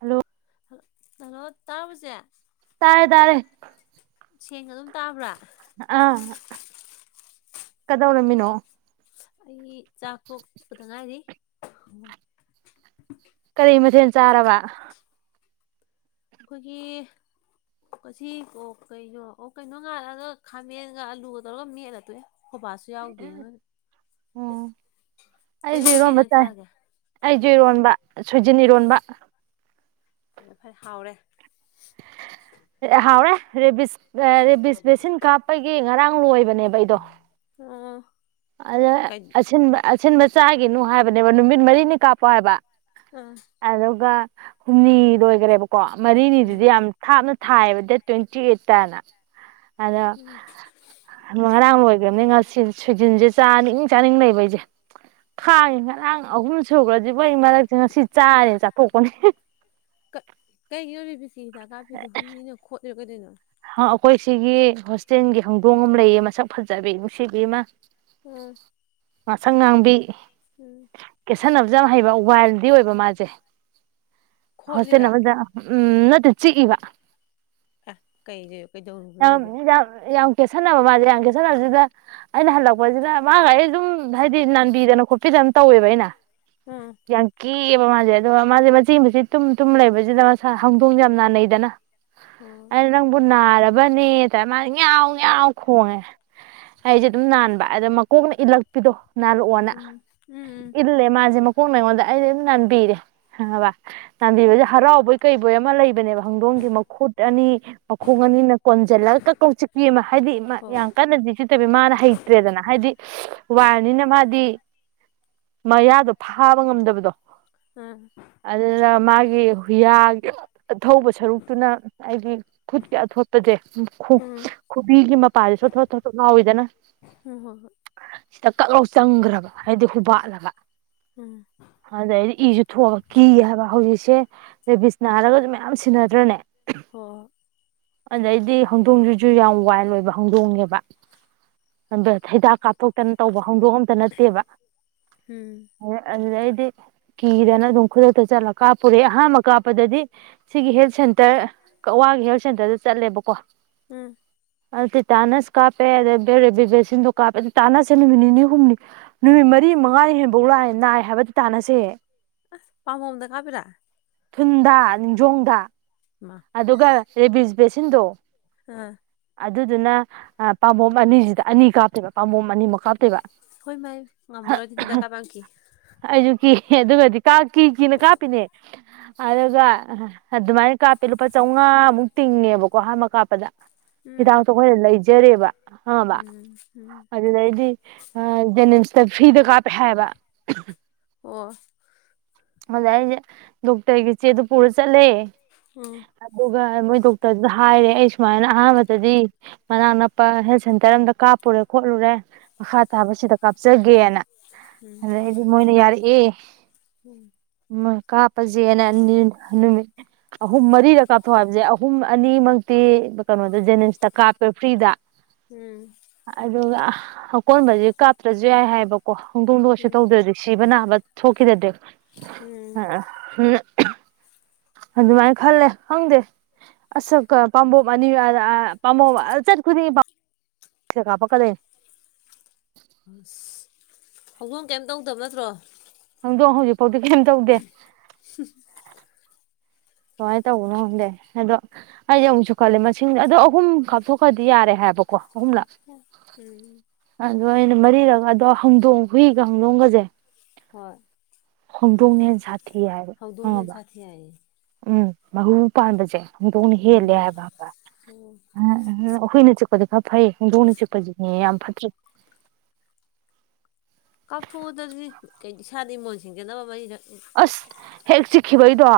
hello hello ꯇꯥꯕꯔꯣ ꯆꯦ ꯇꯥꯔꯦ ꯇꯥꯔꯦ ꯁꯦꯡꯒ ꯑꯗꯨꯝ ꯇꯥꯕ꯭ꯔꯥ ꯑꯥ ꯀꯗꯧꯔꯝꯃꯤꯅꯣ ꯑꯩ ꯆꯥꯛ ꯇꯣꯛꯄꯗ ꯉꯥꯏꯔꯤ [inaudible] ꯀꯔꯤ ꯃꯊꯦꯟ ꯆꯔꯕ ꯑꯩꯈꯣꯏꯒꯤ ꯀꯁꯤ ꯀꯣꯛ ꯀꯩꯅꯣ ꯑꯣ ꯀꯩꯅꯣ ꯉꯥꯜꯂꯛꯑꯒ ꯈꯥꯃꯦꯟꯒ ꯑꯂꯨꯒ ꯇꯧꯔ ꯃꯦꯠꯂꯒꯥ ꯇꯣꯛ ꯑꯥ ꯑꯣ ꯆꯦ ꯑꯩꯁꯨ ꯅꯣꯏꯗꯤ ꯀꯩ ꯏꯔꯣꯟꯝꯕ ꯏꯟꯖꯥꯡ ꯇꯥꯏ ꯆꯥꯔꯒꯦ ꯑꯩꯁꯨ ꯑꯣ ꯏꯔꯣꯟꯝꯕ ꯁꯣꯏꯖꯟ ꯏꯔꯣꯟꯕ [unintelligible] ꯍꯥꯎꯔꯦ ꯍꯥꯎꯔꯦ ꯔꯦꯕꯤꯁ ꯔꯦꯕꯤꯁ ꯚꯦꯁꯤꯟ ꯀꯥꯞꯄꯒꯤ ꯉꯔꯥꯡ ꯂꯣꯏꯕꯅꯦꯕ ꯑꯩꯗꯣ ꯑꯣ ꯑꯗ ꯀꯩ ꯑꯁꯤꯟꯕꯥ ꯑꯁꯤꯟꯕ ꯆꯥꯒꯤꯅꯨ ꯍꯥꯏꯕꯅꯦꯕ ꯅꯨꯃꯤꯠ ꯃꯔꯤꯅꯤ ꯀꯥꯞꯄꯣ ꯍꯥꯏꯕ ꯑꯥ ꯑꯗꯨꯒ ꯍꯨꯝꯃꯤ ꯑꯣꯒꯔꯦ ꯀꯣ ꯃꯔꯤꯅꯤꯗꯨꯗꯤ ꯎꯝ ꯌꯥꯝ ꯊꯥꯞꯅ ꯊꯥꯏꯕ ꯗꯦꯠ ꯇ꯭ꯋꯦꯟꯇꯤ ꯑꯩꯠꯇꯅ ꯑꯗꯣ ꯎꯝ ꯉꯔꯥꯡ ꯂꯣꯏꯈ꯭ꯔꯅꯤꯟ ꯉ ꯁꯤꯜꯁ ꯖꯤꯟꯁꯦ ꯆꯥꯅꯤꯡ ꯆꯥꯅꯤꯡ ꯂꯩꯕ ꯑꯩꯁꯦ ꯈꯥꯡꯉꯤ ꯉꯔꯥꯡ ꯑꯍꯨꯝ ꯁꯨꯈ꯭ꯔꯗꯤ ꯑꯩ ꯃꯔꯛꯠ ꯉꯁꯤ ꯆꯥꯔꯦ ꯆꯥꯊꯣꯛꯄꯅꯦ ꯀꯤ ꯍꯤꯗꯥꯛ ꯀꯞꯤꯗꯨ ꯍꯨꯏꯅ ꯈꯣꯠ ꯄꯤꯔꯛꯑꯗꯣꯏꯅꯣ ꯑꯩꯈꯣꯏ ꯁꯤꯒꯤ ꯍꯣꯁꯇꯦꯜꯒꯤ ꯍꯧꯗꯣꯡ ꯑꯃ ꯂꯩꯌꯦ ꯃꯁꯛ ꯐꯖꯕꯤ ꯅꯨꯡꯁꯤꯕꯤ ꯑꯃ ꯎꯝ ꯉꯁꯪ ꯉꯥꯡꯕꯤ ꯎꯝ ꯀꯦꯁꯟꯕꯤ [unintelligible] ꯌꯥꯝ ꯍꯩꯕ ꯋꯥꯏꯜꯗꯤ ꯑꯣꯏꯕ ꯃꯥꯁꯦ ꯍꯣꯁꯇꯦꯂ ꯈꯣꯠꯂꯤꯔꯥ ꯑꯃꯗ ꯎꯝ ꯅꯠꯇꯦ ꯆꯤꯛꯏꯕ ꯑ ꯀꯩꯩ ꯌꯥꯝ ꯀꯩꯗꯧꯔꯨꯒꯗꯗꯤꯦ ꯌꯥꯝ ꯌꯥꯝ ꯀꯦꯠꯁꯟꯅꯕ ꯃꯥꯜꯁꯦ ꯌꯥꯝ ꯀꯦꯠꯁꯟꯅꯁꯤꯗ ꯑꯩꯅ ꯍꯜꯂꯛꯄꯁꯤꯗ ꯃꯥꯒ ꯑꯗꯨꯝ ꯍꯥꯏꯗꯤ ꯅꯥꯟꯕꯤꯗꯅ ꯈꯣꯠꯄꯤꯗꯅ ꯇꯧꯋꯦꯕ ꯑꯩꯅ ꯎꯝ [inaudible] ꯌꯥꯪꯀꯤ ꯆꯦꯛꯑꯕ ꯃꯥꯁꯦ ꯑꯗꯨꯒ ꯃꯥꯁꯦ ꯃꯆꯦ ꯃꯁꯦ ꯇꯨꯝ ꯇꯨꯝ ꯂꯩꯕꯁꯤꯗ ꯃꯁꯥ ꯍꯗꯣꯡ ꯌꯥꯝ ꯅꯥꯅꯩꯗꯅ ꯑꯣ ꯅꯥꯔꯕꯅꯦꯇꯥ ꯃꯥꯅ ꯏꯎ ꯌꯥꯎ ꯈꯣꯡꯉꯦ ꯑꯩꯁꯦ ꯑꯗꯨꯝ ꯅꯥꯟꯕ ꯑꯗ ꯃꯀꯣꯛꯅ ꯏꯜꯂꯛꯄꯤꯗꯣ ꯅꯜꯨ ꯋꯥꯅ ꯎꯝ ꯎꯝ ꯏꯂꯦ ꯃꯥꯁꯦ ꯃ ꯍꯣꯟ ꯑꯩꯉꯣꯟꯗ ꯑꯩꯗꯤ ꯑꯗꯨꯝ ꯅꯟꯕꯤꯔꯦꯕ ꯎꯝ ꯆꯥꯟꯕꯦ ꯍꯔꯥꯎꯑꯣꯕ ꯀꯩ ꯕꯣꯏ ꯑꯃ ꯂꯩꯕꯅꯦꯕ ꯍꯧꯪꯗꯣꯡꯒꯤ ꯃꯈꯨꯠ ꯑꯅꯤ ꯃꯈꯣꯡ ꯑꯅꯤꯅ ꯀꯣꯟꯁꯤꯜꯂꯒ ꯀꯛꯧ ꯆꯤꯛꯄꯤ ꯑꯃ ꯍꯥꯏꯗꯤ ꯍꯣꯏ ꯌꯥꯝ ꯀꯟꯅꯗꯤ ꯆꯤꯠꯇꯕꯤ ꯃꯥꯅ ꯍꯩꯇ꯭ꯔꯦꯗꯅ ꯍꯥꯏꯗꯤ ꯋꯥꯔꯅꯤꯅ ꯃꯥꯗꯤ ꯃꯌꯥꯗꯣ ꯐꯥꯕ ꯉꯝꯗꯕꯗꯣ ꯎꯝ ꯑꯗꯨꯅ ꯃꯥꯒꯤ ꯍꯨꯌꯥꯒꯤ ꯑ ꯊꯧꯕ ꯁꯔꯨꯛꯇꯨꯅ ꯍꯥꯏꯗꯤ ꯈꯨꯠ ꯀ ꯑꯊꯣꯠꯄꯁꯦ ꯎꯝ ꯈꯨꯕꯤꯒꯤ ꯃꯄꯥꯁꯤꯁꯨꯊꯠꯣ ꯉꯥꯎꯋꯤꯗꯅ ꯎꯝ ꯍꯣꯏ ꯍꯣꯏ ꯁꯤꯗ ꯀꯛꯂꯥꯎ ꯆꯪꯈ꯭ꯔꯕ ꯍꯥꯏꯗꯤ ꯍꯨꯕꯥꯠꯂꯒ ꯎꯝ ꯑꯗꯩꯗꯤ ꯏꯁꯨ ꯊꯣꯛꯑꯒ ꯀꯤꯒ ꯍꯥꯏꯕ ꯍꯧꯖꯤꯛ ꯏꯁꯦ ꯔꯦꯕꯤꯁꯅ ꯍꯥꯏꯔꯒꯁꯨ ꯃꯌꯥꯝ ꯁꯤꯟꯅꯗ꯭ꯔꯅꯦ ꯍ ꯑꯗꯩꯗꯤ ꯍꯧꯗꯣꯡꯁꯤꯁꯨ ꯌꯥꯝ ꯋꯥꯏꯜ ꯑꯣꯏꯕ ꯍꯧꯗꯣꯡꯉꯦꯕ ꯑ ꯍꯩꯗꯥꯛ ꯀꯥꯞꯊꯣꯛꯇꯅ ꯇꯧꯕ ꯍꯧꯗꯣꯛ ꯑꯝꯇ ꯅꯠꯇꯦꯕ ꯎꯝ ꯑꯗꯨꯗꯩ ꯀꯤꯗꯅ ꯑꯗꯨꯝ ꯈꯨꯗꯛꯇ ꯆꯠꯂ ꯀꯥꯞꯄꯨꯔꯦ ꯑꯍꯥꯟꯕ ꯀꯥꯞꯄꯗꯗꯤ ꯁꯤꯒꯤ ꯍꯦꯜꯊ ꯁꯦꯟꯇꯔ ꯀꯛꯋꯥꯒꯤ ꯍꯔ ꯁꯦꯟꯇꯔꯗ ꯆꯠꯂꯦꯕꯀꯣ ꯎꯝ ꯑꯗꯨ ꯇ ꯇꯥꯟꯅꯁ ꯀꯥꯞꯄꯦ ꯑꯗ ꯔꯦꯕꯤ ꯕꯦꯛꯁꯤꯟꯗꯣ ꯀꯥꯞꯄꯦ ꯑꯗꯨ ꯇꯥꯟꯅꯁꯦ ꯅꯨꯃꯤꯠ ꯅꯤꯅꯤ ꯍꯨꯝꯅꯤ ꯅꯨꯃꯤꯠ ꯃꯔꯤ ꯃꯉꯥꯅꯤ ꯍꯦꯟꯐꯧ ꯂꯥꯛꯑꯦ ꯅꯥꯏ ꯍꯥꯏꯕꯗꯤ ꯇꯥꯅꯁꯦ ꯄꯥꯝꯕꯣꯝꯗ ꯀꯥꯞꯄꯤꯔꯥ ꯊꯨꯟꯗꯥ ꯅꯤꯡꯖꯣꯡꯗ ꯏꯃꯥ ꯑꯗꯨꯒ ꯔꯦꯁ ꯕꯁꯤꯤꯟꯗꯣ ꯍꯥꯥ ꯑꯗꯨꯗꯨꯅ ꯄꯥꯝꯕꯣꯝ ꯑꯅꯤꯁꯤꯗ ꯑꯅꯤ ꯀꯥꯞꯇꯦꯕ ꯄꯥꯝꯕꯣꯝ ꯑꯅꯤꯃꯨꯛ ꯀꯥꯞꯇꯦꯕ ꯍꯣꯏ ꯃꯥꯏ ꯉꯃꯔ ꯑꯣꯏ ꯊꯁꯤꯗ ꯀꯥ ꯄꯀꯤ ꯍ ꯑꯗꯨꯕꯗꯤ ꯀꯥ ꯀꯤ ꯀꯤꯅ ꯀꯥꯞꯄꯤꯅꯦ ꯑꯗꯨꯒ ꯍ ꯃꯥꯅꯤ ꯀꯄ ꯑꯩ ꯂꯨꯄꯥ ꯆꯥꯝꯉꯥꯃꯨꯛ ꯇꯤꯡꯉꯦꯕꯀꯣ ꯑꯍꯥꯟꯕ ꯀꯥꯞꯄꯗ ꯎꯝ ꯍꯤꯗꯥꯛꯇꯈꯣꯏꯅ ꯂꯩꯖꯔꯦꯕ ꯑꯕ ꯎꯝ ꯎꯝ ꯑꯗꯨꯗꯩꯗꯤ ꯖꯦꯅꯤꯁ ꯐ꯭ꯔꯤꯗ ꯀꯥꯞꯄꯦ ꯍꯥꯏꯕ ꯑꯣ ꯑꯖꯥꯏ ꯑꯩꯁꯦ ꯗꯣꯛꯇꯔꯒꯤ ꯆꯦ ꯑꯗꯨ ꯄꯨꯔ ꯆꯠꯂꯦ ꯎꯝ ꯑꯗꯨꯒ ꯃꯣꯏ ꯗꯣꯛꯇꯔꯗꯨꯗ ꯍꯥꯏꯔꯦ ꯑꯩ ꯁꯨꯃꯥꯏꯅ ꯑꯍꯥꯟꯕꯗꯗꯤ ꯃꯅꯥꯛ ꯅꯛꯄ ꯍꯦꯜ ꯁꯦꯟꯇꯔ ꯑꯃꯗ ꯀꯥꯞꯄꯨꯔꯦ ꯈꯣꯠꯂꯨꯔꯦ ꯃꯈꯥ ꯇꯥꯕꯁꯤꯗ ꯀꯥꯞꯆꯒꯦꯅ ꯎꯝ ꯑꯗꯩꯗꯤ ꯃꯣꯏꯅ ꯌꯥꯔꯤ ꯑꯦ ꯍꯟ ꯀꯥꯞꯄꯁꯦꯅ ꯅꯨꯃꯤꯠ ꯑꯍꯨꯝ ꯃꯔꯤꯗ ꯀꯥꯞꯊꯣꯛ ꯍꯥꯏꯕꯁꯦ ꯑꯍꯨꯝ ꯑꯅꯤꯃꯛꯇꯤ ꯀꯩꯅꯣꯗ ꯖꯦꯅꯤꯝꯁꯇ ꯀꯥꯞꯄꯦ ꯐ꯭ꯔꯤꯗ ꯎꯝ ꯑꯗꯨꯒ ꯑꯀꯣꯟꯕꯁꯦ ꯀꯥꯞꯇ꯭ꯔꯁꯨ ꯌꯥꯏ ꯍꯥꯏꯕꯀꯣ ꯀꯣ ꯍꯣꯡꯗꯣꯡꯗꯣ ꯀꯩꯁꯨ ꯎꯝ ꯇꯧꯗ꯭ꯔꯗꯤ ꯁꯤꯕ ꯅꯥꯕ ꯊꯣꯛ ꯈꯤꯗꯔ꯭ꯗꯤ ꯑ ꯎꯝ ꯑꯗꯨꯃꯥꯏꯅ ꯈꯜꯂꯦ ꯈꯪꯗꯦ ꯑꯁꯛꯀ ꯄꯥꯝꯕꯣꯞ ꯑꯅꯤ ꯄꯥꯝꯕꯣꯞ ꯆꯠ ꯈꯨꯗꯤꯡꯒꯤ ꯀꯥꯄ ꯀ ꯗꯣꯏꯅꯤ ꯑꯁ ꯍꯧꯗꯣꯡ ꯀꯩꯝ ꯇꯧꯗꯕ ꯅꯠꯇ꯭ꯔꯣ ꯍꯧꯗꯣꯡ ꯍꯧꯖꯤꯛ ꯐꯥꯎꯗꯤ ꯀꯩꯁꯨꯝ ꯇꯧꯗꯦ ꯀꯨꯃꯥꯏꯅ ꯇꯧꯕꯅꯣ ꯈꯪꯗꯦ ꯑꯗꯣ ꯑꯩꯁꯨ ꯑꯃꯨꯛꯁꯨ ꯈꯜꯂꯦ ꯃꯁꯤꯡ ꯑꯗꯣ ꯑꯍꯨꯝ ꯀꯥꯞꯊꯣꯛꯈ꯭ꯔꯗꯤ ꯌꯥꯔꯦ ꯍꯥꯏꯕꯀꯣ ꯀꯣ ꯑꯍꯨꯝ ꯂꯥꯛ ꯎꯝ ꯑꯗꯣ ꯑꯩꯅ ꯃꯔꯤꯛ ꯑꯗꯣ ꯍꯧꯗꯣꯡ ꯍꯨꯏꯒ ꯍꯧꯗꯣꯡꯒꯁꯦ ꯍꯣꯏ ꯍꯧꯗꯣꯡꯅ ꯍꯦꯟꯁꯊꯤ ꯍꯧꯗꯣꯡꯅ ꯍꯦꯟ ꯁꯥꯊꯤ ꯍꯥꯏꯌꯦ ꯎꯝ ꯃꯍꯨ ꯄꯥꯟꯕꯁꯦ ꯍꯧꯗꯣꯡ ꯅ ꯍꯦꯜꯂꯦ ꯎꯝ ꯍꯥꯏꯕ ꯑꯣ ꯍꯨꯏꯅ ꯆꯤꯛ ꯐꯕꯗꯤ ꯈꯔ ꯐꯩ ꯍꯧꯗꯣꯡꯅ ꯆꯤꯛ ꯆꯤꯛꯄ ꯁꯤꯅꯦ ꯌꯥꯝ ꯐꯠꯇ꯭ꯔꯤ ꯀꯥꯊꯣꯞ ꯎꯗ ꯑꯗꯨꯗꯤ ꯏꯁꯥꯗ ꯏꯃꯣꯟ ꯁꯤꯡꯖꯅꯕ ꯃꯔꯤꯔꯛ ꯑꯁ ꯍꯦꯛ ꯆꯤꯛꯈꯤꯕꯩꯗꯣ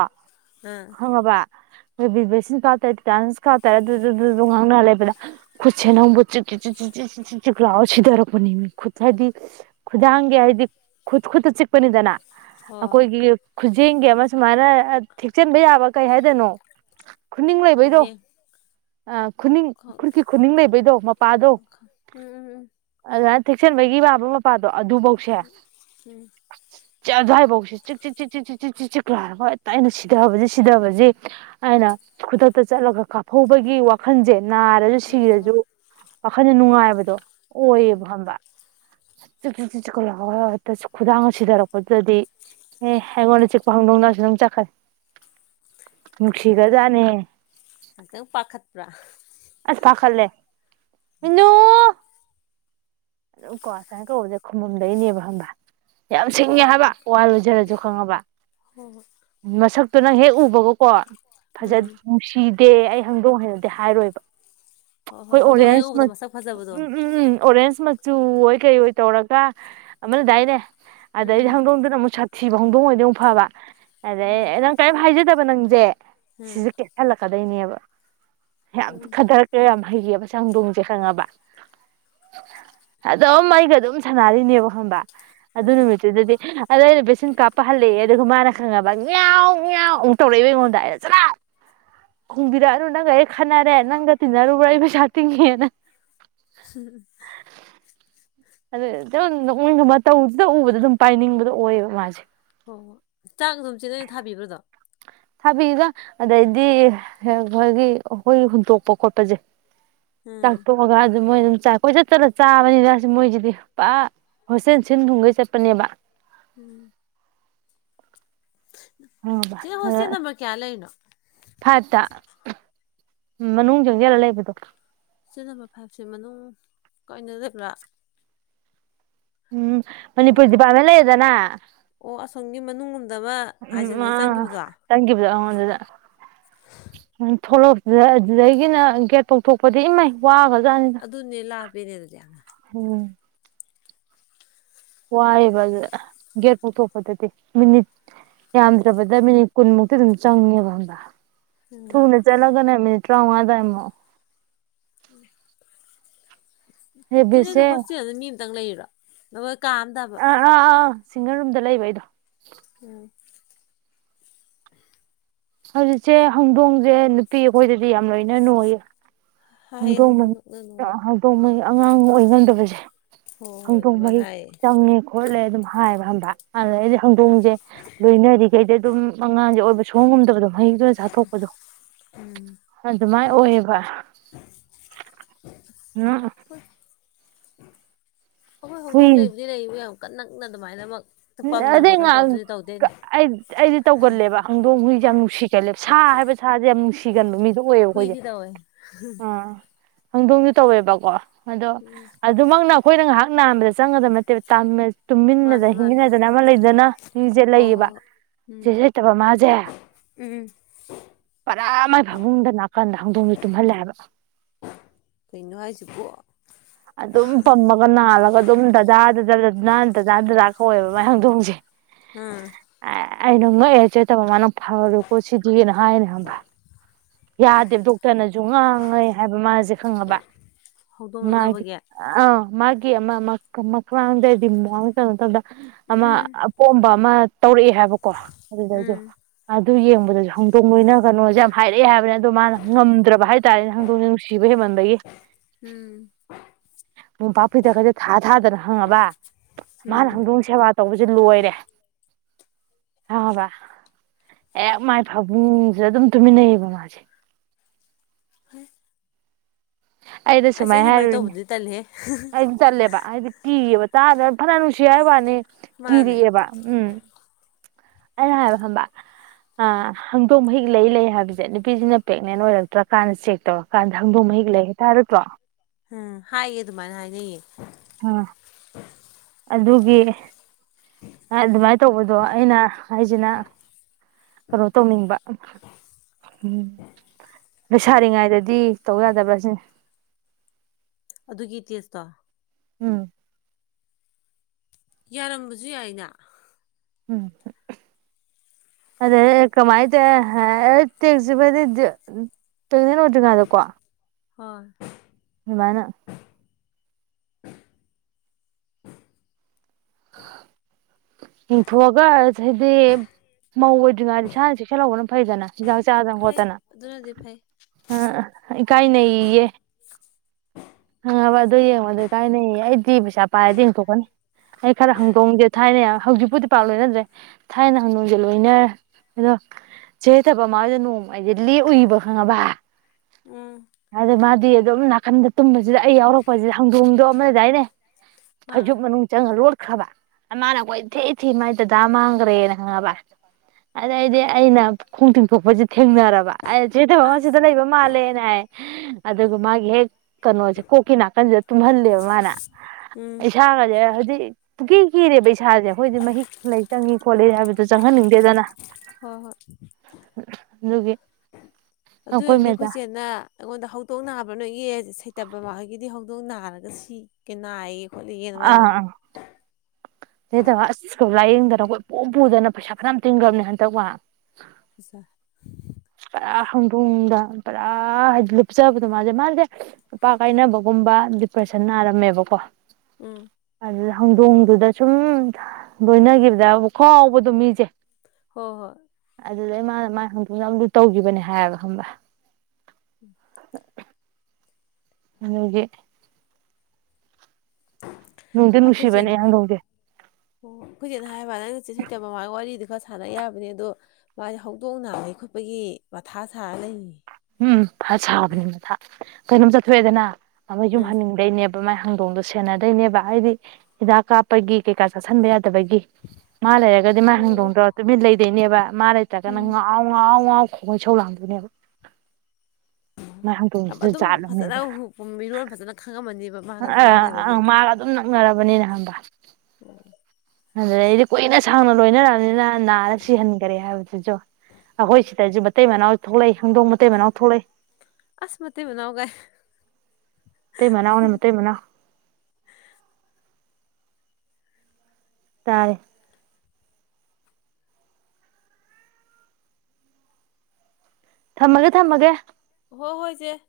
ꯑꯥ ꯈꯪꯉꯕ ꯑꯩꯈꯣꯏ ꯕꯤ ꯀꯔꯦꯗꯥ ꯀꯥꯎ ꯇꯔꯦ ꯑꯗꯨ ꯂ ꯉꯥꯡꯅ ꯂꯩꯕꯗ ꯈꯨꯠꯁꯦ ꯅꯪꯕꯨ ꯆꯤꯛꯂꯥꯛꯑꯣ ꯁꯤꯊꯔꯛꯄꯅꯤ ꯈꯨꯠ ꯍꯥꯏꯗꯤ ꯈꯨꯗꯥꯡꯒꯤ ꯍꯥꯏꯗꯤ ꯈꯨꯠ ꯈꯨꯠꯇ ꯆꯤꯛꯄꯅꯤꯗꯅ ꯍꯣꯏ ꯑꯈꯣꯏꯒꯤ ꯈꯨꯖꯦꯡꯒꯤ ꯑꯃ ꯁꯨꯃꯥꯏꯅ ꯊꯦꯛꯆꯟꯕ ꯌꯥꯕ ꯀꯩ ꯍꯥꯏꯗꯦꯅꯣ ꯈꯨꯅꯤꯡ ꯂꯩꯕꯩꯗꯣ ꯈꯨꯖꯦꯡ ꯑꯥ ꯈꯨꯅꯤꯡ ꯈꯪ ꯈꯨꯨꯔꯀꯤꯤ ꯈꯨꯅꯤꯡ ꯂꯩꯕꯩꯗꯣ ꯃꯄꯥꯗꯣ ꯈꯪ ꯎꯝ ꯑꯗꯨ ꯊꯦꯛꯁꯟꯕꯒꯤ ꯏꯕ ꯃꯄꯥꯗꯣ ꯑꯗꯨꯐꯧꯁꯦ ꯎꯝ ꯌꯥꯕꯧ ꯆ ꯆꯤꯛ ꯆꯤꯛ ꯆꯤꯛ ꯆꯤꯛ ꯆꯤꯛ ꯆꯤꯛ ꯆꯤꯛ ꯆꯤꯛꯥꯒ ꯍꯦꯛꯇ ꯑꯩꯅ ꯁꯤꯊꯕꯁꯦ ꯁꯤꯊꯁꯦ ꯑꯩꯅ ꯈꯨꯗꯛꯇ ꯆꯠꯂꯒ ꯀꯥꯞꯍꯧꯕꯒꯤ ꯋꯥꯈꯜꯁꯦ ꯅꯥꯔꯁꯨ ꯎꯝ ꯎꯝ ꯍꯣꯏ ꯍꯣꯏ ꯁꯤꯔꯁꯨ ꯍꯣꯏ ꯋꯥꯈꯜꯗ ꯅꯨꯡꯉꯥꯏꯕ ꯗꯣ ꯎꯝ ꯑꯣꯌꯦꯕꯝꯕ ꯆ ꯆꯤꯂꯑꯣ ꯈꯨꯗꯥꯡ ꯁꯤꯊꯔꯛꯄꯗꯨꯗꯗꯤ ꯑꯦ ꯍꯉꯣꯟꯅ ꯆꯤꯄ ꯍꯪꯗꯣꯡꯅꯁꯤꯅꯝ ꯆꯠꯈꯦ ꯃꯪ ꯃꯊꯪ ꯄꯥꯈꯠꯄ꯭ꯔꯥ ꯑꯁ ꯐꯥ ꯈꯜꯦ ꯏ ꯀꯁ ꯀꯕꯨꯗ ꯃꯗꯅꯤꯕ ꯍꯝꯕ ꯌꯥꯝ ꯁꯤꯡꯉꯦ ꯍꯥꯏꯕ ꯎꯝ ꯋꯥ ꯂꯣꯏꯖꯔꯁꯨ ꯈꯪꯉꯕ ꯍꯣꯏ ꯍꯣꯏ ꯃꯁꯛꯇꯨ ꯅꯪ ꯍꯦꯛ ꯎꯕꯒꯀꯣ ꯐꯖ ꯎꯝ ꯅꯨꯡꯁꯤ ꯗꯦ ꯑꯩ ꯍꯪꯗꯣꯡ ꯍꯥꯏꯅꯗꯤ ꯍꯥꯏꯔꯣꯏꯕ ꯍꯣꯏ ꯍꯧꯗꯣꯡ ꯍꯦꯛ ꯑꯣꯔꯦꯟꯖ ꯎꯕꯗ ꯎꯝ ꯃꯁꯛ ꯐꯖꯕꯗꯣ ꯎꯝ ꯎꯝ ꯑꯣꯔꯦꯟ ꯆꯨ ꯑꯣꯏ ꯀꯩ ꯑꯣꯏ ꯇꯧꯔꯒ ꯑꯃꯅꯗꯥꯏꯅꯦ ꯑꯗꯩꯗ ꯎꯝ ꯍꯪ ꯅ ꯆꯠ ꯊꯤꯕ ꯍꯣꯡꯗꯣꯡ ꯑꯣꯏꯗꯤꯨ ꯐꯕ ꯑꯗꯦ ꯎꯝ ꯅꯪ ꯇꯥꯏꯝ ꯍ ꯍꯥꯏꯖꯗ ꯕ ꯅꯪꯖꯦ ꯎꯝ ꯁꯤꯖ ꯀꯦꯁꯂ ꯀ ꯂꯩ ꯂꯩꯅꯦꯕ ꯌꯥ ꯎꯝ ꯐꯗꯔꯛꯀꯦ ꯌꯥꯝ ꯍꯩꯒ ꯑꯃ ꯆꯪꯗꯣꯡꯁꯦ ꯈꯪꯉꯕ ꯑꯗꯨꯝ ꯑꯩꯒ ꯑꯗꯨꯝ ꯁꯥꯟꯅꯔꯤꯅꯦꯕ ꯈꯪꯕ ꯑꯗꯨ ꯎꯝ ꯅꯨꯃꯤꯠꯇꯗꯤ ꯑꯗ ꯑꯩꯅ ꯚꯦꯛꯁꯤꯟ ꯀꯥꯞꯄ ꯍꯜꯂꯛꯑꯦ ꯑꯗꯨꯒ ꯃꯥꯅ ꯈꯪꯉꯕ ꯉꯌꯥꯥꯎ ꯉꯌꯥꯥꯎ ꯑꯃꯨꯛ ꯇꯧꯔꯛꯏꯕ ꯑꯩꯉꯣꯟꯗ ꯑꯖꯔꯥꯛ ꯈꯣꯡꯕꯤꯔꯛꯑꯅꯨ ꯅꯪꯒ ꯑꯩ ꯈꯟꯅꯔꯦ ꯅꯪꯒꯇꯤꯟ ꯅꯔꯨꯕ ꯁꯥꯇꯤꯡꯦꯅ ꯑ ꯇꯧꯗꯨꯗ ꯎꯕꯗ ꯑꯗꯨꯝ ꯄꯥꯏꯅꯤꯡꯕꯗꯣ ꯑꯣꯏꯌꯦꯕ ꯃꯥꯁꯦ ꯍ ꯍꯣ ꯆꯥꯛ ꯑꯗꯨꯝ ꯆꯤꯂꯩꯅ ꯊꯥꯕꯤꯕ꯭ꯔꯥꯗꯣ ꯊꯥꯕꯤꯒ ꯑꯗꯩꯗꯤ ꯑꯩꯣꯏꯒꯤ ꯑꯩꯈꯣꯏ ꯍꯨꯟꯇꯣꯛꯄ ꯈꯣꯠꯄꯁꯦ ꯎꯝ ꯆꯥꯛꯄꯣ ꯑꯣꯒ ꯑꯗꯨ ꯃꯣꯏ ꯑꯗꯨꯝ ꯀꯣꯏꯆꯠ ꯆꯠꯂ ꯆꯥꯕꯅꯤꯅ ꯁꯤ ꯃꯣꯏꯁꯤꯗꯤ ꯄꯨ ꯍꯣꯁꯇꯦꯜ ꯁꯤꯟ ꯊꯨꯝꯈꯩ ꯆꯠꯄꯅꯦꯕ ꯎꯝ ꯁꯤ ꯍꯣꯁꯇꯦꯜ ꯅꯝꯕꯔ ꯀꯌꯥ ꯂꯩꯔꯤꯅꯣ ꯐꯠꯇ ꯃꯅꯨꯡ ꯆꯪꯁꯤꯦꯜꯂ ꯂꯩꯕꯗꯣ ꯁꯤ ꯅꯝꯕꯔ ꯐꯥꯏꯚꯁ ꯃꯅꯨꯡ ꯀꯏꯅ ꯂꯩꯕ꯭ꯔꯥ ꯎꯝ ꯀꯩ ꯃꯅꯤꯄꯨꯔ ꯗꯤꯄꯥꯔꯠꯃꯦꯟ ꯂꯩꯔꯦꯗꯅ ꯑꯣ ꯑꯁꯣꯝꯒꯤ ꯃꯅꯨꯡ ꯂꯣꯝꯗ ꯑꯃ ꯎꯝ ꯍꯥꯏꯖꯤꯟꯂ ꯑ ꯆꯪꯈꯤꯕꯗꯣ ꯆꯪꯈꯤꯕꯗꯣ ꯑꯩꯉꯣꯟꯗꯨꯗ ꯎꯝ ꯊꯣꯛꯂꯛꯄꯗ ꯑꯗꯨꯗꯒꯤꯅ ꯇꯧꯊꯣꯛꯄꯗꯤ ꯏꯃꯩ ꯋꯥꯒꯖꯅꯤꯗ ꯑꯗꯨꯅꯦ ꯂꯥꯞꯄꯦꯅꯦ ꯑꯗꯨꯗꯤ ꯌꯥꯝꯅ ꯎꯝ ꯋꯥꯏꯑꯦꯕ ꯑꯗꯨꯗ ꯒꯦꯠ ꯄꯨꯧꯊꯣꯛꯄꯗꯗꯤ ꯃꯤꯅꯤꯠ ꯌꯥꯝꯗ꯭ꯔꯕꯗ ꯃꯤꯅꯤꯠ ꯀꯨꯟꯃꯨꯛꯇꯤ ꯑꯗꯨꯝ ꯆꯪꯉꯦꯕ ꯑꯗ ꯎꯝ ꯊꯅꯦ ꯆ ꯂꯒꯅ ꯃ ꯄꯨꯠꯇ꯭ꯔ ꯋꯥ ꯇ ꯏꯃ ꯎꯝ ꯆꯦꯅꯦꯗ ꯔꯦꯕꯤꯁꯁꯦ ꯍꯣꯁꯇꯦꯜꯗ ꯃꯤ ꯑꯃꯇꯪ ꯂꯩꯔꯣ ꯅꯈꯣꯏ ꯀꯥꯑꯝ ꯇꯕ ꯑꯥ ꯑꯥ ꯑꯥ ꯁꯤꯡꯒꯜ ꯔꯨꯝꯗ ꯂꯩꯕ ꯑꯩꯗꯣ ꯍꯧꯖꯤꯛꯁꯦ ꯍꯧꯗꯣꯡꯁꯦ ꯅꯨꯄꯤ ꯑꯩꯈꯣꯏꯗꯗꯤ ꯌꯥꯝ ꯂꯣꯏꯅ ꯅꯣꯏꯌꯦ ꯍꯥꯏꯌꯦ ꯍꯧꯗꯣꯡ ꯃꯍ ꯅꯛꯅꯅꯣꯅ ꯍꯧꯗꯣꯡ ꯃꯍꯩ ꯑꯉꯥꯡ ꯑꯣꯏ ꯉꯝꯗꯕꯁꯦ ꯍꯣꯏ ꯍꯣꯏ ꯍꯧꯗꯣꯡ ꯑꯗꯨꯃꯥꯏꯅ ꯃꯍꯤ ꯍꯥꯏꯌꯦ ꯆꯪꯉꯦ ꯈꯣꯠꯂꯦ ꯑꯗꯨꯝ ꯍꯥꯏꯕ ꯍꯝꯕ ꯑꯗꯨꯗ ꯑꯩꯁ ꯍꯧꯗꯣꯡꯁꯦ ꯂꯣꯏꯅꯗꯤ ꯀꯗꯤꯩ ꯑꯗꯨꯝ ꯃꯉꯥꯡꯁꯦ ꯑꯣꯏꯕ ꯁꯣꯡ ꯉꯝꯗꯕꯗꯣ ꯃꯍꯤꯛꯇꯨꯅ ꯆꯥꯊꯣꯛꯄꯗꯣ ꯎꯝ ꯑꯗꯨꯃꯥꯏꯅ ꯑꯣꯏꯌꯦꯕ ꯎꯝ ꯑꯩꯈꯣꯏ ꯍꯨꯏ ꯍꯧꯗꯣꯡ ꯂꯩꯕꯨꯗꯤ ꯂꯩꯌꯦꯕ ꯌꯥ ꯌꯥꯝ ꯑꯀ ꯅꯛꯅ ꯑꯗꯨꯃꯥꯏꯅꯃꯛ ꯄꯝꯗꯅ ꯑꯗꯩ ꯈꯣꯠꯇꯅ ꯇꯧ ꯉꯍꯥꯛ ꯑꯗꯨꯗꯤ ꯇꯧꯗꯦ ꯑꯩꯗꯤ ꯑꯩꯗꯤ ꯇꯧꯒꯜꯂꯦꯕ ꯍꯪꯗꯣꯡ ꯍꯖꯤꯛꯁꯦ ꯌꯥꯝ ꯅꯨꯡꯁꯤꯒꯜꯂꯦꯕ ꯁꯥ ꯍꯥꯏꯕ ꯁꯥꯁꯦ ꯌꯥꯝ ꯅꯨꯡꯁꯤꯒꯟꯕ ꯃꯤꯗꯣ ꯑꯣꯏꯌꯦꯕ ꯑꯩꯈꯣꯏꯁꯦ ꯍꯨꯏꯗꯤ ꯇꯧꯋꯦ ꯑꯥ ꯍꯪꯗꯣꯡꯁꯨ ꯇꯧꯋꯦꯕꯀꯣ ꯑꯗꯣ ꯎꯝ ꯑꯗꯨꯃꯛꯅ ꯍꯣꯏꯅ ꯉꯥꯏꯍꯥꯛ ꯅꯥꯝꯕꯗ ꯆꯪꯒꯗꯕ ꯅꯠꯇꯦꯕ ꯇꯃꯤꯟꯅꯗ ꯃꯥꯅꯦ ꯃꯥꯅꯦ ꯍꯤꯡꯃꯤꯟꯅꯗꯅ ꯑꯃ ꯂꯩꯗꯅ ꯃꯤꯁꯦ ꯍꯣꯏ ꯍꯣꯏ ꯂꯩꯌꯦꯕ ꯍꯣꯏ ꯁꯤꯦ ꯎꯝ ꯂꯩꯇꯕ ꯃꯥꯁꯦ ꯎꯝ ꯄꯔꯥ ꯃꯥꯏ ꯐꯕꯨꯡꯗ ꯅꯥꯀꯟꯗ ꯍꯧꯗꯣꯡꯁꯨꯦ ꯇꯨꯝꯍꯜꯂꯦꯕ ꯀꯩꯅꯣ ꯍꯥꯏꯁꯤꯕꯣ ꯑꯗꯨꯝ ꯄꯝꯃꯒ ꯅꯥꯜꯂꯒ ꯑꯗꯨꯝ ꯗꯗꯥ ꯗꯗꯥ ꯗꯅ ꯗꯗꯥ ꯗꯗꯥ ꯃꯗꯣꯡꯁꯦ ꯑꯥ ꯑꯩꯅ ꯉꯛꯑꯦ ꯆꯦꯠꯇꯕ ꯃꯥꯅ ꯐꯔꯨꯀꯣ ꯁꯤꯗꯤ ꯀꯅ ꯍꯥꯏꯅꯦ ꯍꯕ ꯌꯥꯗꯦꯕ ꯗꯣꯛꯇꯔꯅꯁꯨ ꯉꯥꯡꯉꯩ ꯍꯥꯏꯕ ꯃꯥꯁꯦ ꯈꯪꯉꯕ ꯍꯧꯗꯣꯡ ꯃꯥꯒꯤ ꯅꯛꯅꯕꯒꯤ ꯑ ꯃꯥꯒꯤ ꯑꯃ ꯃ ꯃ ꯀꯗꯗꯤ ꯃ ꯀ ꯑꯃ ꯎꯝ ꯑꯄꯣꯝꯕ ꯑꯃ ꯇꯧꯔꯛꯑꯦ ꯍꯥꯏꯕꯀꯣ ꯑꯗꯨꯗꯁꯨ ꯎꯝ ꯑꯗꯨ ꯌꯦꯡꯕꯗꯁꯨ ꯍꯣꯡꯗꯣꯛ ꯂꯣꯏꯅ ꯀꯩꯅꯣꯁꯦ ꯌꯥꯝ ꯍꯥꯏꯔꯛꯑꯦ ꯍꯥꯏꯕꯅꯤ ꯑꯗꯣ ꯃꯥꯅ ꯉꯝꯗ꯭ꯔꯕ ꯍꯥꯏꯇꯥꯔꯦꯅꯦ ꯍꯪꯗꯣꯡꯁꯦ ꯅꯨꯡꯁꯤꯕ ꯍꯦꯟꯃꯟꯕꯒꯤ ꯎꯝ ꯅꯣꯄꯥꯛꯄꯤꯗꯈꯩꯗ ꯊꯥ ꯊꯥꯗꯅ ꯍꯪꯉꯕ ꯎꯝ ꯃꯥꯅ ꯁꯪꯗꯣꯡ ꯁꯦꯕꯥ ꯇꯧꯕꯁꯦ ꯂꯣꯏꯔꯦ ꯍꯥꯕ ꯍꯦꯛ ꯃꯥꯏ ꯐꯕꯨꯡꯁ ꯑꯗꯨꯝ ꯇꯨꯃꯤꯟꯅꯩꯌꯦꯕ ꯃꯥꯁꯦ ꯍ ꯑꯩꯗ ꯁꯨꯃꯥꯏꯅ ꯍꯥꯏꯔꯨꯔꯤꯅꯦ ꯇꯧꯕꯗꯨꯗꯤ ꯇꯜꯂꯦꯍꯦ ꯑꯩꯗꯤ ꯆꯠꯂꯦꯕ ꯍꯥꯏꯗꯤ ꯀꯤꯕ ꯇꯥꯗ ꯐꯅꯅꯅꯨꯡꯁꯤꯌꯥ ꯋꯥꯅꯤ ꯃꯥꯅꯦ ꯀꯔꯤꯌꯦꯕ ꯎꯝ ꯑꯩꯅ ꯍꯥꯏꯕ ꯈꯪꯕ ꯑ ꯎꯝ ꯍꯪꯗꯣꯩ ꯃꯥꯍꯤꯛ ꯛ ꯂꯩ ꯍꯥꯏꯕꯁꯦ ꯅꯨꯄꯤꯁꯤꯅ ꯄ꯭ꯔꯦꯒꯅꯦꯟ ꯑꯣꯏꯔꯛꯇ꯭ꯔꯀꯥꯟꯗ ꯆꯦꯛ ꯇꯧꯔꯀꯥꯟꯗ ꯍꯪꯗꯣꯡ ꯃꯍꯤꯛ ꯂꯩ ꯇꯔꯛꯇ꯭ꯔꯣ ꯎꯝ ꯍꯥꯏꯌꯦ ꯑꯗꯨꯃꯥꯏꯅ ꯍꯥꯏꯅꯩꯌꯦ ꯑꯥ ꯑꯗꯨꯒꯤ ꯑꯗꯨ ꯃꯥ ꯇꯧꯕꯗꯣ ꯑꯩꯅ ꯍꯥꯏꯁꯤꯅ ꯀꯩꯅꯣ ꯇꯧꯅꯤꯡꯕ ꯎꯝ ꯂꯩꯣꯏꯁꯥꯔꯤꯉꯥꯏꯗꯗꯤ ꯇꯧ ꯌꯥꯗꯕ꯭ꯔꯥ ꯁꯤꯅꯤ ꯑꯗꯨꯒꯤ ꯇꯦꯁꯇꯣ ꯎꯝ ꯌꯥꯔꯝꯕꯁꯨ ꯌꯥꯏꯅ ꯎꯝ ꯑꯗ ꯀꯃꯥꯏ ꯇ ꯍꯥꯏꯦꯛꯁꯤꯕ ꯇꯗꯅ ꯑꯣꯏꯔꯉ ꯑꯗꯀꯣ ꯍꯣꯏ ꯃꯥꯅ ꯌꯦꯡꯊꯣꯛꯑꯒ ꯍꯥꯏꯗꯤ ꯃꯧ ꯑꯣꯏꯗ꯭ꯔꯤꯉꯥꯗꯤ ꯏꯁꯥꯅ ꯆꯦꯛꯁꯤꯜꯍꯧꯕꯅ ꯐꯩꯗꯅ ꯁꯤꯗ ꯆꯥꯗꯪ ꯐꯩ ꯈꯣꯠꯇꯅ ꯑꯗꯨꯅꯗꯤ ꯐꯩ ꯑ ꯏꯀꯥꯏꯅꯩꯌꯦ ꯍꯪꯉꯕ ꯑꯗꯨ ꯌꯦꯡꯉꯣꯗ ꯏꯀꯥꯏꯅꯩꯌꯦ ꯑꯩꯗꯤ ꯄꯩꯁꯥ ꯄꯥꯏꯔꯗꯤ ꯌꯦꯡꯊꯣꯛꯀꯅꯤ ꯑꯩ ꯈꯔ ꯍꯥꯡꯗꯣꯡꯁꯦ ꯊꯥꯏꯅ ꯍꯧꯖꯤꯛꯄꯨꯗꯤ ꯄꯥꯛ ꯂꯣꯏꯅꯗ꯭ꯔꯦ ꯊꯥꯏꯅ ꯍꯥꯡꯗꯣꯡꯁꯦ ꯂꯣꯏꯅꯔꯦ ꯑꯗꯣ ꯆꯦꯊꯕ ꯃꯥꯣꯏꯗ ꯅꯣꯡꯃ ꯑꯩꯗꯤꯦ ꯂꯦꯛ ꯎꯏꯕ ꯈꯪꯉꯕ ꯎꯝ ꯑꯗꯨꯣꯝ ꯅꯥꯀꯟꯗ ꯇꯨꯝ ꯁꯤꯗ ꯑꯩ ꯌꯥꯎꯔꯛꯄꯁꯤ ꯍꯧꯪꯗꯣꯡꯗꯣ ꯅꯣꯏꯗꯥꯏꯅꯦ ꯑꯥ ꯐꯥꯌꯨꯝ ꯃꯅꯨ ꯂꯣꯠꯈ꯭ꯔꯕ ꯃꯥꯅ ꯑꯩꯈꯣꯏ ꯏꯊꯦ ꯏ ꯊꯤ ꯃꯥꯏꯗꯗꯥ ꯃꯥꯡꯈ꯭ꯔꯦꯅ ꯈꯪꯉꯕ ꯑꯗ ꯏꯗꯦ ꯑꯅ ꯈꯣꯡꯇꯤꯟ ꯐꯕ ꯊꯦꯡꯅꯔꯕ ꯑ ꯆꯦꯊꯕ ꯑꯁ ꯑꯃꯁꯤꯗ ꯂꯩꯕ ꯃꯥꯜꯂꯦꯅ ꯍꯥꯏ ꯑꯗꯨꯒ ꯃꯥꯒꯤ ꯍꯦꯛ ꯀꯩꯅꯣꯁꯦ ꯀꯣꯛꯀꯤ ꯅꯥꯀꯟꯁꯤꯗ ꯇꯨꯝꯍꯜꯂꯦꯕ ꯃꯥꯅ ꯎꯝ ꯏꯁꯥꯒꯁꯦ ꯒꯤ ꯀꯔꯦ ꯩ ꯏꯁꯥꯁꯦ ꯑꯩꯈꯣꯏꯗꯤ ꯃꯍꯤ ꯂꯩꯇꯪꯉꯤ ꯈꯣꯠꯂꯦ ꯍꯥꯏꯕꯗꯨꯣ ꯆꯪꯍꯟꯅꯤꯡꯗꯦꯗꯅ ꯍꯣꯏ ꯍꯣꯏ ꯑꯗꯨꯒꯤ ꯑꯩꯈꯣꯏ ꯑꯗꯨꯏꯕꯅꯤ ꯃꯦꯗꯥ ꯑꯩꯈꯣꯏꯁꯦꯠꯅ ꯑꯩꯉꯣꯟꯗ ꯍꯧꯗꯣꯡꯅꯕ ꯅꯣ ꯌꯦ ꯁꯩꯇꯕ ꯃꯈꯣꯏꯒꯤꯗꯤ ꯍꯧꯗꯣꯡ ꯅꯥꯔꯒ ꯁꯤꯒ ꯅꯥꯏꯌꯦ ꯍꯜꯂꯤ ꯌꯦꯅ ꯃꯥꯅꯦ ꯅꯇꯕ ꯑꯁꯀ ꯂꯥꯏꯌꯦꯡꯗꯅꯈꯣꯏ ꯏ ꯄꯣꯝ ꯄꯨꯗꯅ ꯄꯩꯁꯥ ꯈꯔ ꯇꯤꯡꯈ꯭ꯔꯕꯅꯦ ꯍꯟꯗꯛ ꯋꯥ ꯑꯁꯥ ꯇꯔꯥ ꯍꯪ ꯊꯣꯡꯗꯔ ꯑ ꯍꯥꯏꯗꯤ ꯂꯨꯞꯆꯕꯗꯣ ꯃꯥꯁꯦ ꯃꯥꯁꯦ ꯅꯨꯨꯄꯥ ꯀꯥꯏꯅꯕꯒꯨꯝꯕ ꯗꯤꯄ꯭ꯔꯦꯁꯟ ꯅꯥꯔꯝꯃꯦꯕꯀꯣ ꯎꯝ ꯑꯗꯨꯗ ꯍꯧꯗꯣꯡꯗꯨꯗ ꯁꯨꯝ ꯂꯣꯏꯅꯈꯤꯕꯗ ꯈꯥꯎꯕꯗꯣ ꯃꯤꯁꯦ ꯍꯣꯏ ꯍꯣꯏ ꯑꯗꯨꯗꯩ ꯃꯥ ꯃꯥ ꯪꯗꯨ ꯇꯧꯈꯤꯕꯅꯦ ꯍꯥꯏꯔꯒ ꯈꯪꯕ ꯎꯝ ꯅꯦ ꯅꯨꯡꯗꯤ ꯑꯩꯈꯣꯏꯁꯦ ꯅꯨꯡꯁꯤꯕꯅꯦ ꯍꯧꯗꯣꯡꯁꯦ ꯑꯣ ꯑꯩꯈꯣꯏꯁꯦꯠ ꯍꯥꯏꯕ ꯅꯪꯅꯆꯦ ꯁꯩꯇꯕ ꯃꯃꯥꯒꯤ ꯋꯥꯔꯤꯗꯨ ꯈ ꯁꯥꯟꯅ ꯌꯥꯕꯅꯤ ꯑꯗꯣ ꯃꯥꯁꯦ ꯍꯧꯗꯣꯡꯅ ꯂꯩ ꯈꯣꯠꯄꯒꯤ ꯃꯊꯥ ꯁꯥꯔ ꯂꯩꯌꯦ ꯎꯝ ꯐ ꯁꯥꯕꯅꯤ ꯃꯊꯥ ꯀꯩꯅꯣꯝ ꯆꯠꯊꯣꯛꯑꯦꯗꯅ ꯑꯃ ꯎꯝ ꯌꯨꯝꯍꯟꯅꯤꯡꯗꯩꯅꯦꯕ ꯃꯥ ꯈꯥꯡꯗꯣꯡꯗꯣ ꯁꯦꯟꯅꯗꯣꯏꯅꯦꯕ ꯑꯩꯗꯤ ꯍꯤꯗꯥꯛ ꯀꯥꯞꯄꯒꯤ ꯀꯩꯀꯥ ꯆꯥꯁꯤꯟꯕ ꯌꯥꯗ ꯕꯒꯤ ꯃꯥ ꯂꯩꯔꯒꯗꯤ ꯃꯥ ꯑꯣ ꯑꯣ ꯍꯪꯗꯣꯡꯗ꯭ꯔꯣ ꯇ ꯂꯩ ꯇꯩꯅꯕ ꯃꯥꯔꯦ ꯇ ꯀ ꯅꯪ ꯎꯝ ꯈꯉꯩ ꯁꯧ ꯂꯥꯡꯗꯨꯣꯏꯅꯦꯕ ꯎ ꯑꯗꯨꯝ ꯖꯥꯠ ꯐꯖꯅ ꯑꯃꯅꯦꯕ ꯃꯤꯔꯣꯟ ꯐꯖꯅ ꯈꯪꯉꯝꯃꯅꯦꯕ ꯃꯥꯒ ꯑ ꯅꯛꯅꯕ ꯑ ꯂꯩꯕꯒꯤ ꯃꯥꯒ ꯑꯗꯨꯝ ꯅꯛꯅꯔꯕꯅꯤꯅ ꯍꯝꯕ ꯑꯗꯨꯗꯩꯗꯤ ꯀꯨꯏꯅ ꯁꯥꯡꯅ ꯂꯣꯏꯅꯔꯛꯔꯕꯅꯤꯅ ꯅꯥꯔ ꯁꯤꯍꯟꯈꯔꯦ ꯍꯥꯏꯕꯗꯨꯁꯨ ꯑꯧꯈꯣꯏ ꯁꯤꯗꯁꯨ ꯃꯇꯩ ꯃꯅꯥꯎ ꯊꯣꯛꯂꯛꯏ ꯍꯪꯗꯣꯡ ꯃꯇꯩ ꯃꯅꯥꯎ ꯊꯣꯛꯂꯛꯏ ꯑꯁ ꯃꯇꯩ ꯃꯅꯥꯎ ꯒꯥꯏꯌꯦ ꯃꯇꯩ ꯃꯅꯥꯎꯅꯦ ꯃꯇꯩ ꯃꯅꯥꯎ ꯇꯥꯏꯌꯦ ꯊꯝꯃꯒꯦ ꯊꯝꯃꯒꯦ ꯍꯣꯏ ꯍꯣꯏ ꯆꯦ